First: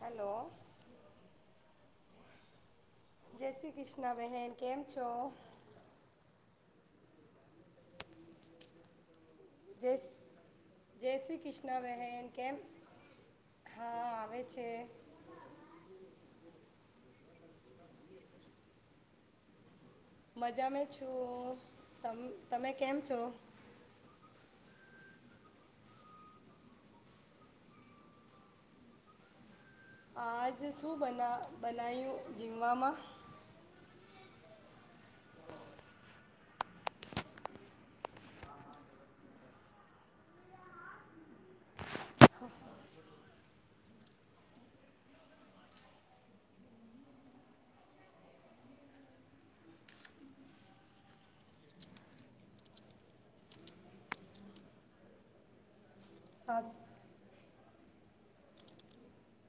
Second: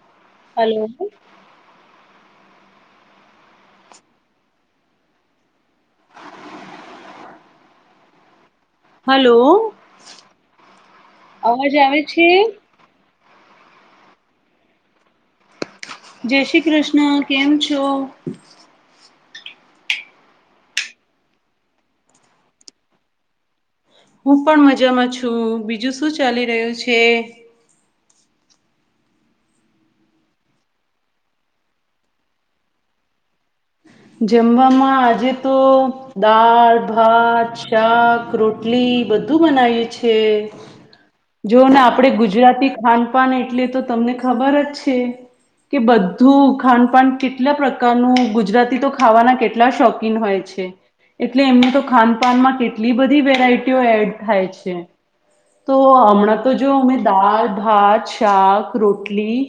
Hello hello જય શ્રી કૃષ્ણ બહેન કેમ છો, હલો જય જય શ્રી અવાજ કૃષ્ણ આવે છે, બહેન કેમ હા આવે છે, જય શ્રી કૃષ્ણ કેમ છો, મજા મે છું તમે કેમ છો હું પણ મજામાં છું બીજું શું ચાલી રહ્યું છે, આજ શું બ બનાયું જીમવામાં જમવામાં આજે તો દળ ભાત શાક રોટલી બધું બનાવીએ છે, જો ને આપડે ગુજરાતી ખાનપાન એટલે તો તમને ખબર જ છે, કે બધું ખાનપાન કેટલા પ્રકારનું ગુજરાતી ખાવાના કેટલા શોકીન હોય છે, એટલે એમની તો ખાનપાનમાં કેટલી બધી વેરાયટીઓ એડ થાય છે, તો હમણાં તો સાત જો અમે દા ભાત શાક રોટલી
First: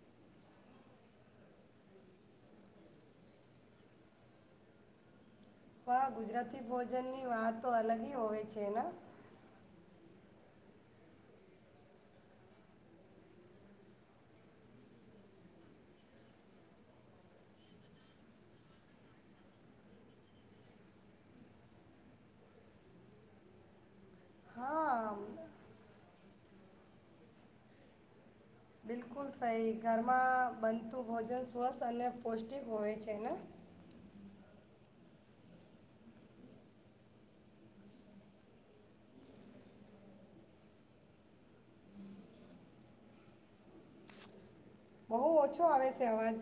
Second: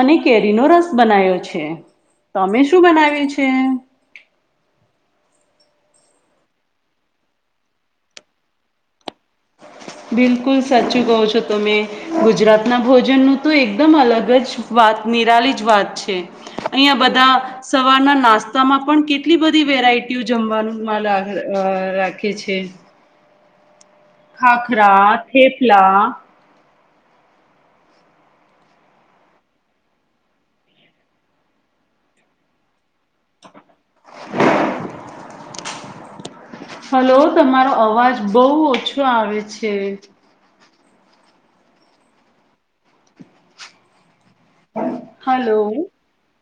અને કેરીનોો રસ બનાવ્યો છે, તમે શું બનાવી્યું છે? તે હા ગુજરાતી ભોજન ની વાત તો અલગ હ હોય છેને બિલકુલ સાચું કહો છો તમે ગુજરાતના ભોજનનું તો એકદમ અલગ જ વાત નિરાલી જ વાત છે, અહીંયા બધા સવારના નાસ્તામાં પણ કેટલી બધી વેરાયટીઓ જમવાનું રાખે છે. ખાખરા હા થેપલા બિલકુલ સહી ઘરમાં બનતું ભોજન સ્વસ્થ અને પૌષ્ટિક હોય છે, ના હલો તમારો અવાજ બહ ઓછો આવે છે, બહુ હલો ઓછો આવે છે, અવાજ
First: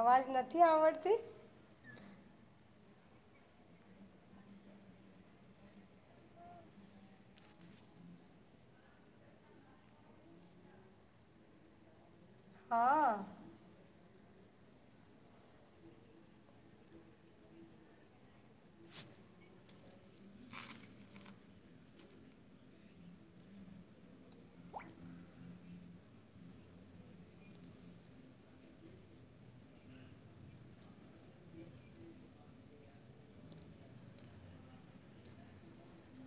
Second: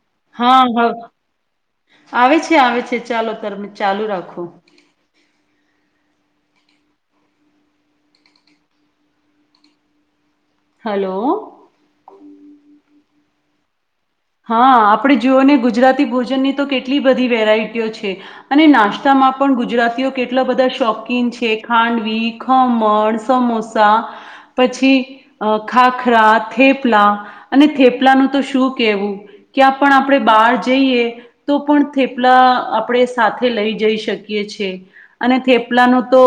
અવાજ હા નથી હ આવડતી આવે છે આવે છે ચાલો ત ચાલુ રાખો હલો હા હા આપણે જોુઓ ને ગુજરાતી ભોજનની તો કેટલી બધી વેરાયટીઓ છે, અને નાસ્તામાં પણ ગુજરાતીઓ કેટલા બધા શોખીન છે, ખાંડવી ખમણ સમોસા પછી ખાખરા થેપલા અને થેપલાનું તો શું કેવું ક્યાં પણ આપણે બહાર જઈએ તો પણ થેપલા આપણે સાથે લઈ જઈ શકીએ છે, અને થેપલાનું તો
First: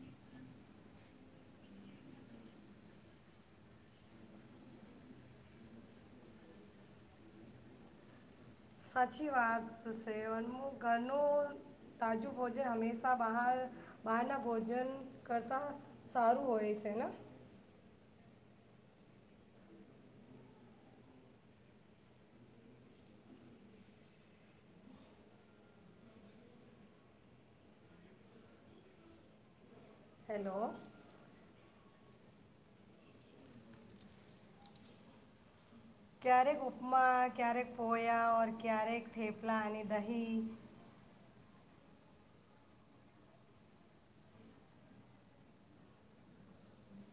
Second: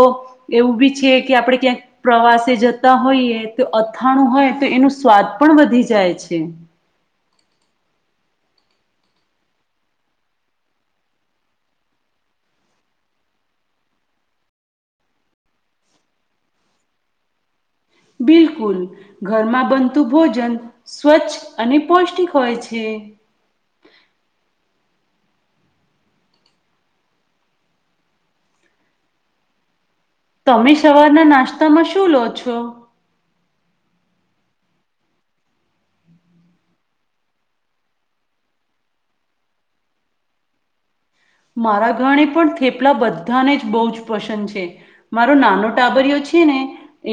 એવું બી છે કે આપણે ક્યાંક પ્રવાસે જતા હોઈએ તો અથાણું હોય તો એનું સ્વાદ પણ વધી જાય છે. સાચી વાત છે, અનમુ ઘરનું તાજું ભોજન હંમેશા બહાર બહારના ભોજન કરતા સારું હોય છે ને, બિલકુલ ઘરમાં બનતું ભોજન સ્વચ્છ અને પૌષ્ટિક હોય છે, હેલો તમે સવારના નાસ્તામાં શું શું લો છો ક્યારેક ઉપમા ક્યારેક પોયા ઓર ક્યારેક થેપલાની દહી મારા ઘરણે પણ થેપલા બધાને જ બહુ જ પસંદ છે, મારો નાનો ટાબરયો છે ને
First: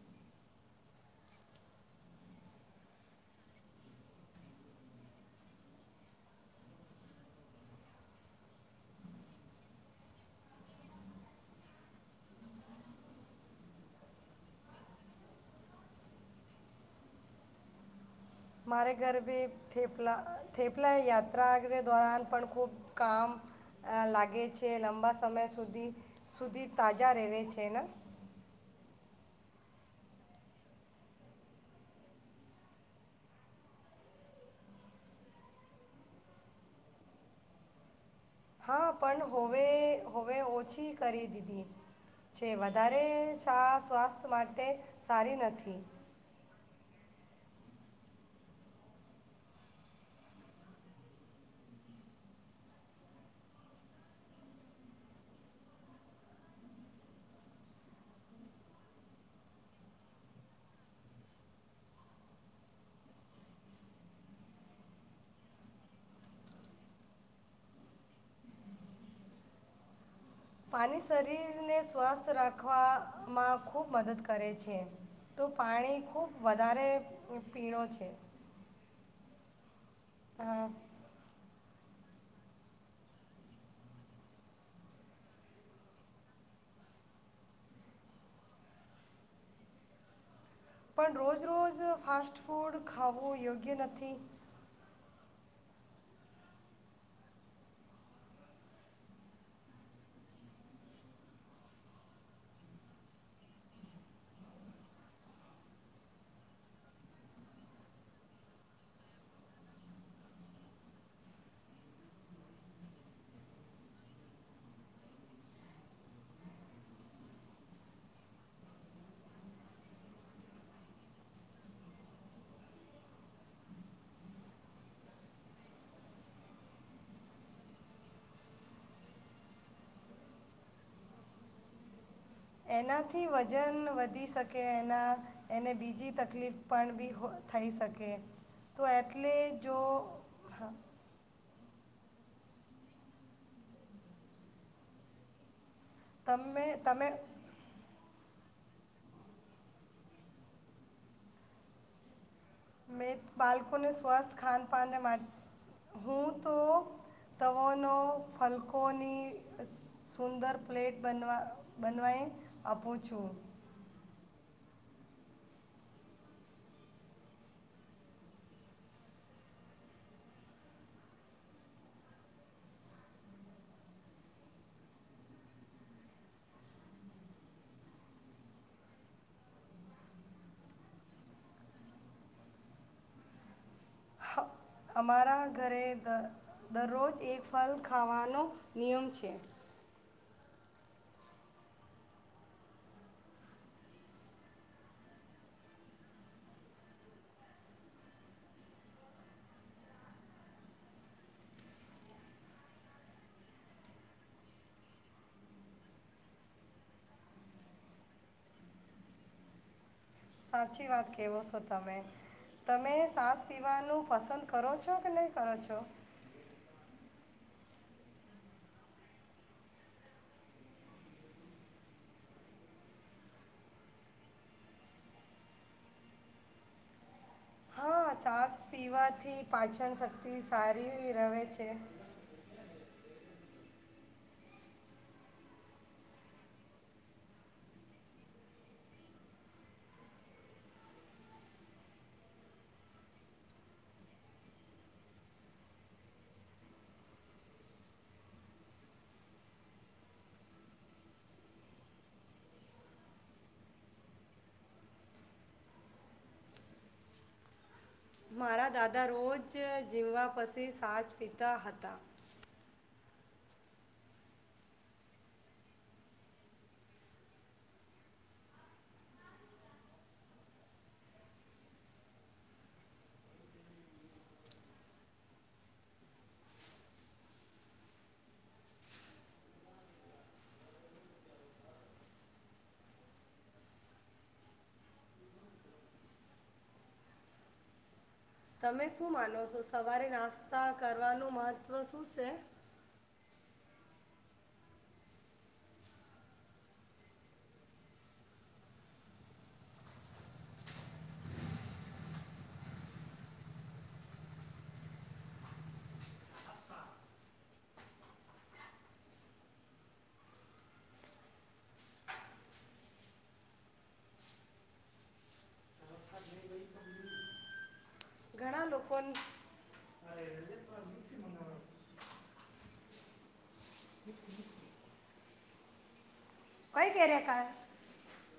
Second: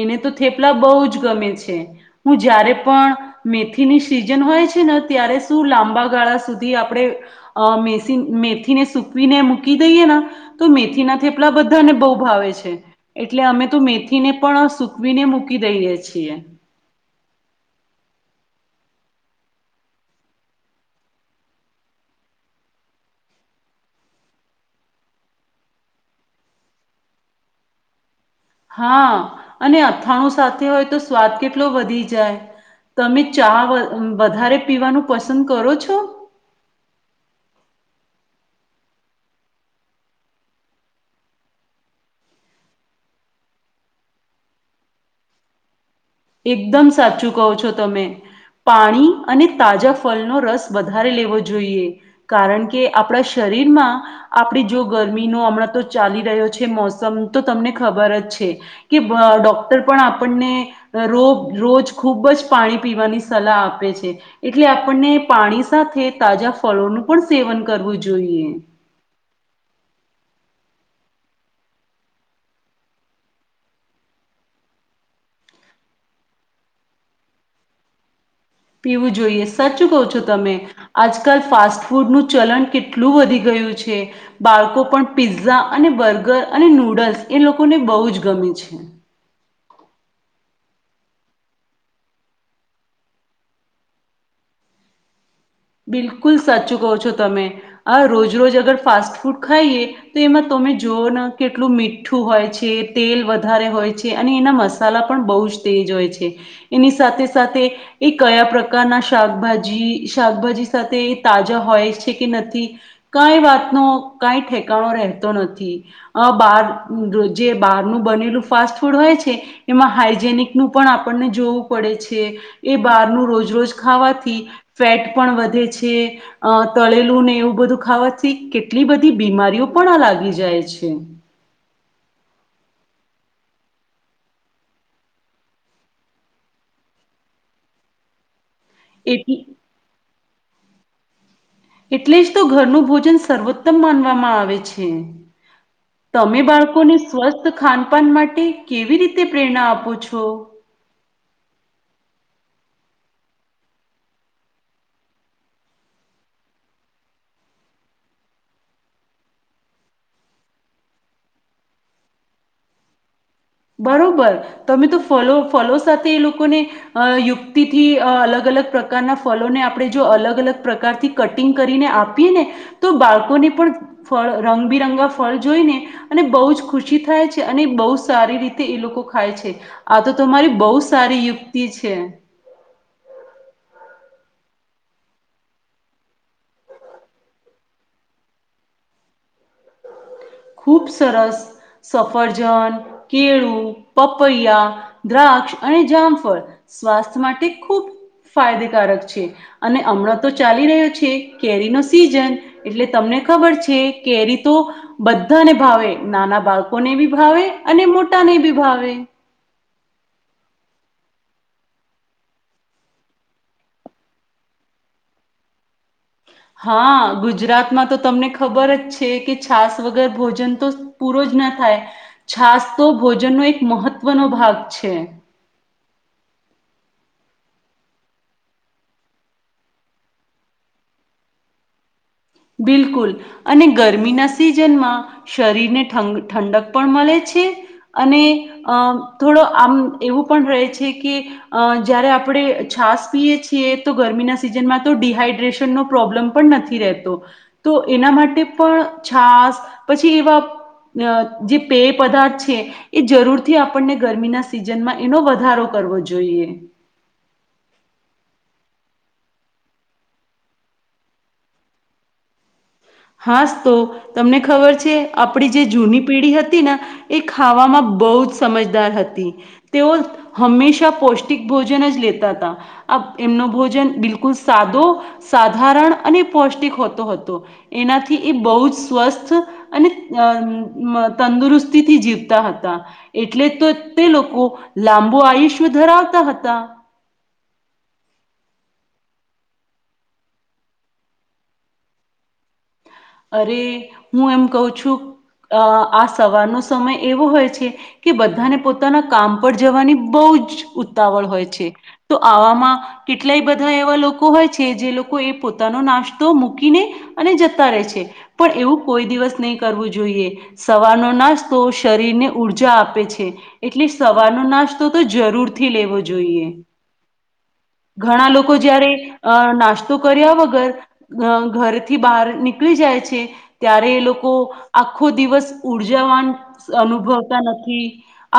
એને તો થેપલા બહુ જ ગમે છે, હું જય્યારે પણ મેથીની સીઝન હોય છે ને ત્યારે શું લાંબા ગાળા સુધી આપણે મેસી મેથીને સુ સુકવીને મૂકી દઈએ ને તો મેથી ના થેપલા બધાને બહુ ભાવે છે, એટલે અમે તો મેથીને પણ સકવીને મૂકી દઈએ છીએ, મારે ઘર ભી થેપલા થેપલા યાત્રા દોરન પણ ખૂબ કામ લાગે છે, લાંબા સમય સુધી સુધી તાજા રહે છે, ને હા અને અથાણું સાથે હોય તો સ્વાદ કેટલો વધી જાય, તમે ચા વધારે પીવાનું પસંદ કરો છો? હા પણ હોવે હોવે ઓછી કરી દીધી છે, વધારે શા સ્વાસ્થ્ય માટે સારી નથી એકદમ સાચું કહો છો તમે પાણી અને તાજા ફલનો રસ વધારે લેવો જોઈએ, કારણ કે આપણા શરીરમાં આપણી જો ગરમીનો હમણાં તો ચાલી રહ્યો છે, મોસમ તો તમને ખબર જ છે, કે ડોક્ટર પણ આપણને રો રોજ ખૂબ જ પાણી પીવાની સલાહ આપે છે, એટલે આપણને પાણી સાથે તાજા ફળોનું પણ સેવન કરવું જોઈએ. પાણી શરીરને સ્વસ્થ રાખવામાં ખૂબ મદદ કરે છે, તો પાણી ખૂબ વધારે પીણો છે. પીવું જોઈએ સચ ું કહ છો તમે હા આજકાલ ફાસ્ટ ફાસ્ટ ફૂડનું ચલન કેટલું વધી ગયું છે બાળકો પણ પીઝઝા અને બર્ગર અને નૂડલ્સ એ લોકોને બહુ જ ગમે છે. પણ રોજ રોજ ફાસ્ટ ફૂડ ખાવવું યોગ્ય નથી, બિલકુલ સાચું કહો છો તમે આ રોજ રોજ અગર ફાસ્ટ ફૂડ ખાઈએ તો એમાં તમે જોવ ને કેટલું મીઠું હોય છે, તેલ વધારે હોય છે અને એના મસાલા પણ બહુ જ તેજ હોય છે, એની સાથે સાથે એ કયા પ્રકારના શાકભાજી શાકભાજી સાથે એ તાજા હોય છે, કે નથી કઈ વાતનો કઈ ઠેકાણો રહેતો નથી આ બહાર જે બહારનું બનેલું ફાસ્ટ ફૂડ હોય છે, એમાં હાઈજેનિક નું પણ આપણને જોવું પડે છે, એ બહારનું રોજ રોજ ખાવાથી ફેટ પણ વધે છે, અ તળેલું ને એવું બધું ખાવાથી કેટલી બધી બીમારીઓ પણ આ લાગી જાય છે, એનાથી વજન વધી શકે એના એને બીજી તકલીફ પણ બી થઈ શકે તો એટ એટલે જો હમ્મ એટલે જ તો ઘરનું ભોજન સર્વોત્તમ માનવામાં આવે છે. તમે બાળકોને સ્વસ્થ ખાનપાન માટે માટે કેવી રીતે પ્રેરણા આપો છો, મેં બાળકોને સ્વસ્થ ખાનપાન માટે હું તો તવોનો ફલકોની સુંદર પ્લેટ બનવા બનવાય આપું છું, બરોબર તમે તો ફલો ફલો સાથે એ લોકોને અ યુક્તિથી અલગ અલગ પ્રકારના ફલોને આપણે જો અલગ અલગ પ્રકારથી કટિંગ કરીને આપીએ, ને તો બાળકોને પણ ફ રંગબિરંગા ફળ જોઈને અને બહુ જ ખુશી થાય છે, અને બહુ સારી રીતે એ લોકો ખાય છે, આ તો તમારી બહુ સારી યુક્તિ છે, હ- અમારા ઘરે દરરોજ એક ફલ ખાવાનો નિયમ છે. ખુબ સરસ સફરજન કેળું પપૈયા દ્રાક્ષ અને જામફળ સ્વાસ્થ્ય માટે ખૂબ ફાયદેકારક છે, અને હમણાં તો ચાલી રહ્યો છે, કેરી ન સીઝન એટલે તમને ખબર છે, કેરી તો બધાને ભાવે નાના બાળકોને બી ભાવે અને મોટા ને બી ભાવે સાચી વાત કવો છો તમે તમે સાસ પીવાનું પસંદ કરો છો કે નહીં કરો છો હા ગુજરાતમાં તો તમને ખબર જ છે, કે છાસ વગર ભોજન તો પૂરો જ ના થાય છાસ તો ભોજનનો એક મહત્વનો ભાગ છે, હા ચાસ પીવાથી પાચનશક્તિ સારી રહે છે, બિલકુલ અને ગરમીના સિઝનમાં શરીરને ઠંડક પણ મળે છે, અને થોડો આમ એવું પણ રહે છે, કે જ્યારે આપણે છાસ પીએ છીએ તો ગરમીના સિઝનમાં તો ડડીહાઈડ્રેશનનો પ્રોબ્લેમ પણ નથી રહેતો. તો એના માટે પણ છાસ પછી એવા જે પેય પદાર્થ છે, એ જરૂરથી આપણને ગરમીના સિઝનમાં એનો વધારો કરવો જોઈએ મારા દાદા રોજ ઝીમવા પસીી સાજ પીતા હતા. હા તો તમને ખબર છે, આપડી જે જૂની પેઢી હતી ને એ ખાવામાં બહુ જ સમજદાર હતી તેઓ હંમેશા પૌષ્ટિક ભોજન જ લેતા હતા, એમનો ભોજન બિલકુલ સાદો સાધારણ અને પૌષ્ટિક હોતો હતો. એનાથી એ બહુ જ સ્વસ્થ અને અ તંદુરસ્તીથી જીવતા હતા એટલે તો તે લોકો લાંબો આયુષ્ય ધરાવતા હતા તમે શું માનો છો સવારે નાસ્તા કરવાનું મહત્વ શું છે? અરે હું એમ કઉ છું આ સવારનો સમય એવો હોય છે કે બધાને પોતાના કામ પર જવાની બહુ જ ઉતાવળ હોય છે તો આવામાં કેટલાય બધા એવા લોકો હોય છે જે લોકો એ પોતાનો નાસ્તો મૂકીને અને જતા રહે છે પણ એવું કોઈ દિવસ નહી કરવું જોઈએ સવારનો નાશતો શરીરને ઊર્જા આપે છે એટલે સવારનો નાશતો જરૂર થી લેવો જોઈએ ઘણા લોકો જયારે અ નાસ્તો તો કર્યા વગર ઘરથી બહાર ની જાય છે ત્યારે એ લોકો આખો દિવસ ઉર્જાવાન કઈ કાર્ય અનુભવતા કા નથી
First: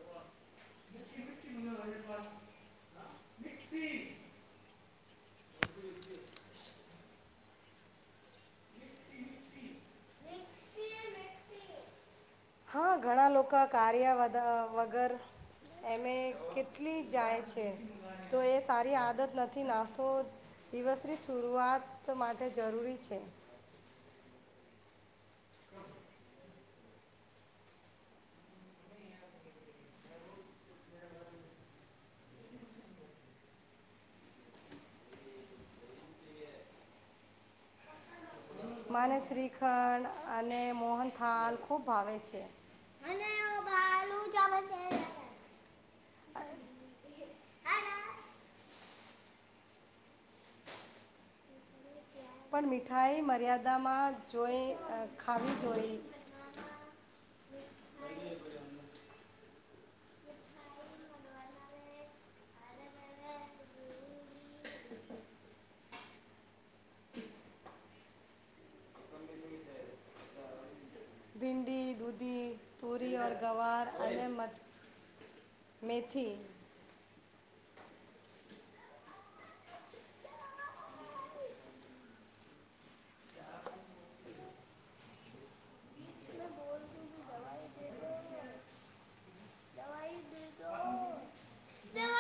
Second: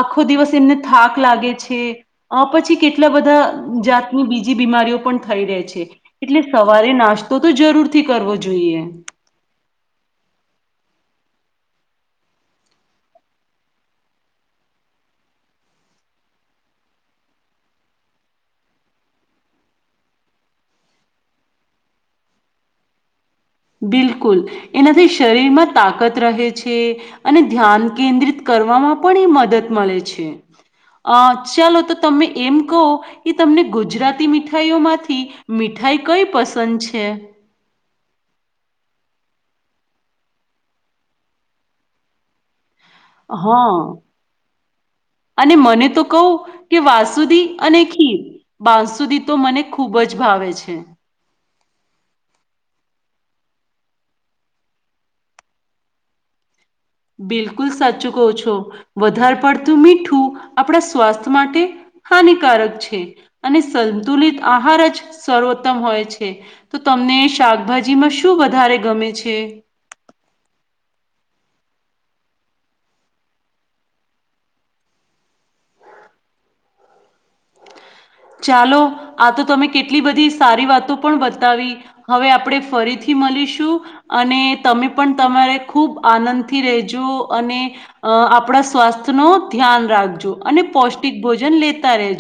આખો દિવસ એને થાક લાગે છે પછી અ કેટલા બધા જાતની બીજી બીમારીઓ પણ થઈ રહે છે એટલે સવારે નાસ્તો તો જરૂરથી કરવો જોઈએ હા ઘણાં લોકો કાર્યા વગર એમે કેટલી જાય છે તો એ સારી આદત નથી નાસ્તો દિવસની શરૂઆત માટે જરૂરી છે બિલકુલ એનાથી શરીરમાં તાકત રહે છે અને ધ્યાન કેન્દ્રિત કરવામાં પણ એ મદદ મળે છે આ ચાલો તો તમે એમ કહો કે તમને ગુજરાતી મીઠાઈઓમાંથી મીઠાઈ કઈ પસંદ છે માને શ્રીખંડ અને મોહન થાલ ખુબ ભાવે છે મને હા બાલું જમે છે અને મને તો કહું કે વાસુદી અને ખીર બાસુ સુધી તો મને ખૂબ જ ભાવે છે પણ મીઠાઈ મર્યાદામાં જોઈ ખાવી જોઈ બિલકુલ સાચું કહો છો વધારે પડતું મીઠું આપણા સ્વાસ્થ્ય માટે હાનિકારક છે અને સંતુલિત આહાર જ સર્વોત્તમ હોય છે તો તમને શાકભાજીમાં શું વધારે ગમે છે પી દૂધી તૂરી ઓર ગવાર અને મથ મેથી ચાલો આ તો તમે કેટલી બધી સારી વાતો પણ બતાવી હવે આપણેે ફરીથી મળીશું અને તમે પણ તમારે ખુબ આનંદથી રેજો અને આપણા સ્વાસ્થ્ય ન ધ્યાન રાખજો અને પૌષ્ટિક ભોજન લેતા રહેજો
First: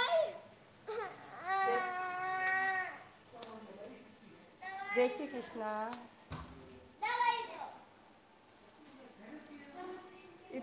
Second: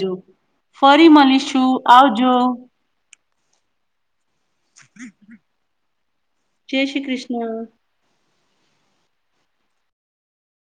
ફરી મળનીશું આવજો જય શ્રી કૃષ્ણ જય શ્રી કૃષ્ણ હા એ